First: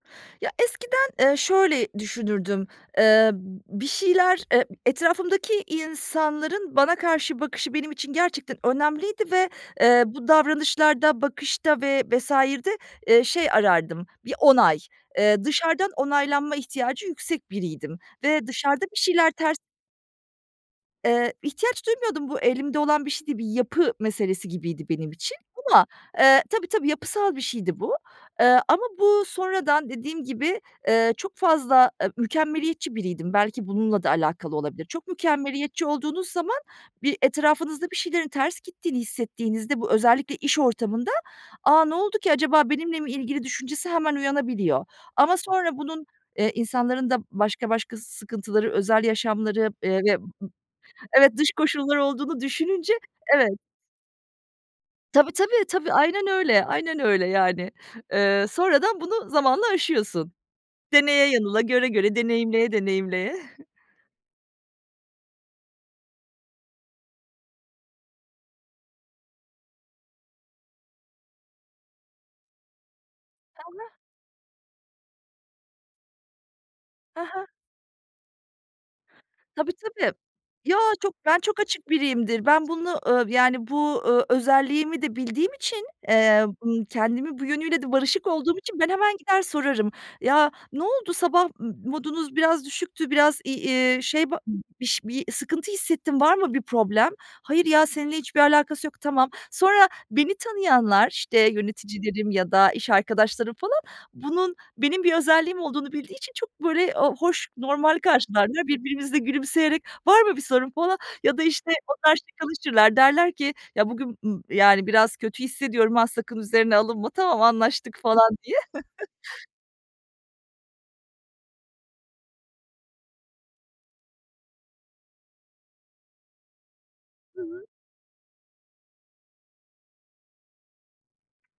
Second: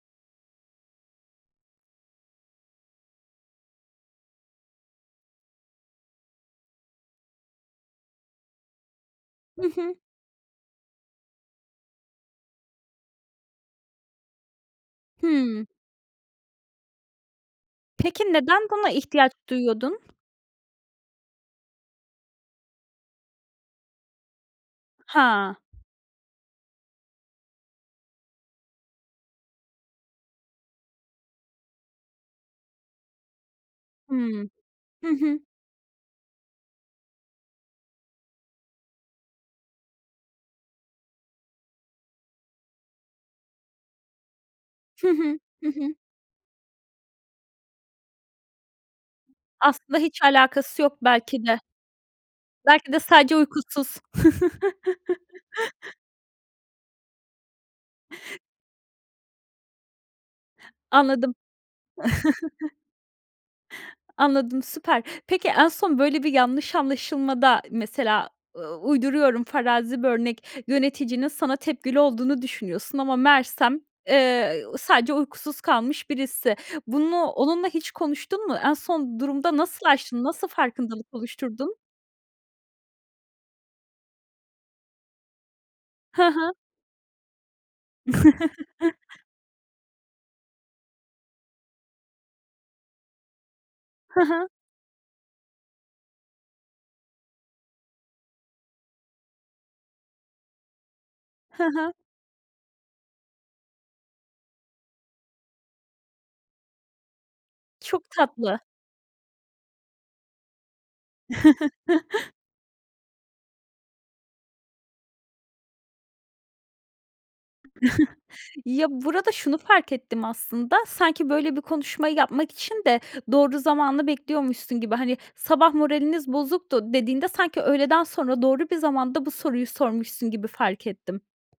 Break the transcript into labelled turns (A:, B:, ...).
A: Ya, eskiden, ııı, şöyle düşünürdüm, ııı, b bir şeyler, ııı, etrafımdaki insanların bana karşı bakışı benim için gerçekten önemliydi ve,
B: Hı hı.
A: eee, bu davranışlarda, bakışta ve vs.'de, ııı, şey arardım, bir onay. Eee,
B: Hıı.
A: dışarıdan onaylanma ihtiyacı yüksek biriydim
B: Peki,
A: ve
B: neden
A: dışarıda
B: buna
A: bir
B: ihtiyaç
A: şeyler ters
B: duyuyordun?
A: Eee, ihtiyaç duymuyordum. Bu elimde olan bir şey değil, bir yapı meselesi gibiydi benim için
B: Ha.
A: ama, ııı, tabii, tabii, yapısal bir şeydi bu. Iıı, ama bu sonradan dediğim gibi, ııı, çok fazla a mükemmeliyetçi biriydim. Belki bununla da
B: Hıı.
A: alakalı olabilir. Çok
B: Hı hı.
A: mükemmeliyetçi olduğunuz zaman, bir, etrafınızda bir şeylerin ters gittiğini hissettiğinizde bu, özellikle iş ortamında, "A, ne oldu ki acaba? Benimle mi ilgili?" düşüncesi hemen uyanabiliyor.
B: Hı
A: Ama
B: hı, hı
A: sonra
B: hı.
A: bunun, eee, insanların da başka başka sıkıntıları, özel yaşamları, eee,
B: Aslında
A: ve b
B: hiç
A: b
B: alakası yok
A: evet,
B: belki
A: dış
B: de.
A: koşulları olduğunu düşününce,
B: Belki de sadece
A: evet.
B: uykusuz.
A: Tabii, tabii, tabii. Aynen öyle, aynen öyle, yani. Iıı, sonradan bunu zamanla aşıyorsun. Deneye
B: Anladım.
A: yanıla, göre göre, deneyimleye deneyimleye.
B: Anladım, süper. Peki, en son böyle bir yanlış anlaşılmada, mesela, ııı, uyduruyorum, farazi bir örnek, yöneticinin sana tepkili olduğunu düşünüyorsun ama meğersem,
A: [unintelligible]
B: eee, sadece uykusuz kalmış birisi. Bunu
A: Hı hı.
B: onunla hiç konuştun mu? En son durumda
A: Tabii,
B: nasıl
A: tabii.
B: aştın? Nasıl
A: Yo,
B: farkındalık
A: ben çok
B: oluşturdun?
A: açık biriyimdir. Ben bunu, ııı, yani bu, ııı, özelliğimi de bildiğim için,
B: Hı
A: eee,
B: hı.
A: ımm, kendimin bu yönüyle de barışık olduğum için ben hemen gider sorarım. "Ya, ne oldu, sabah modunuz biraz düşüktü, biraz i ııı,
B: Hı
A: şey,
B: hı.
A: bi ş bir sıkıntı hissettim, var mı bir problem?" "Hayır ya, seninle hiçbir alakası yok." Tamam. Sonra beni tanıyanlar, işte
B: Hı hı.
A: yöneticilerim ya da iş arkadaşlarım falan, bunun benim bir özelliğim olduğunu bildiği için çok böyle, ııı, hoş normal
B: Çok tatlı.
A: karşılarlar. Birbirimize gülümseyerek "Var mı bir sorun?" falan ya da, işte, onlar şakalaşırlar. Derler ki, "Ya bugün m yani biraz kötü hissediyorum, ha, sakın üzerine alınma." "Tamam, anlaştık." falan diye.
B: Ya, burada şunu fark ettim aslında. Sanki böyle bir konuşmayı yapmak için de doğru zamanı bekliyormuşsun gibi. Hani, "Sabah moraliniz bozuktu." dediğinde,
A: Hı
B: sanki
A: hı.
B: öğleden sonra doğru bir zamanda bu soruyu sormuşsun gibi fark ettim.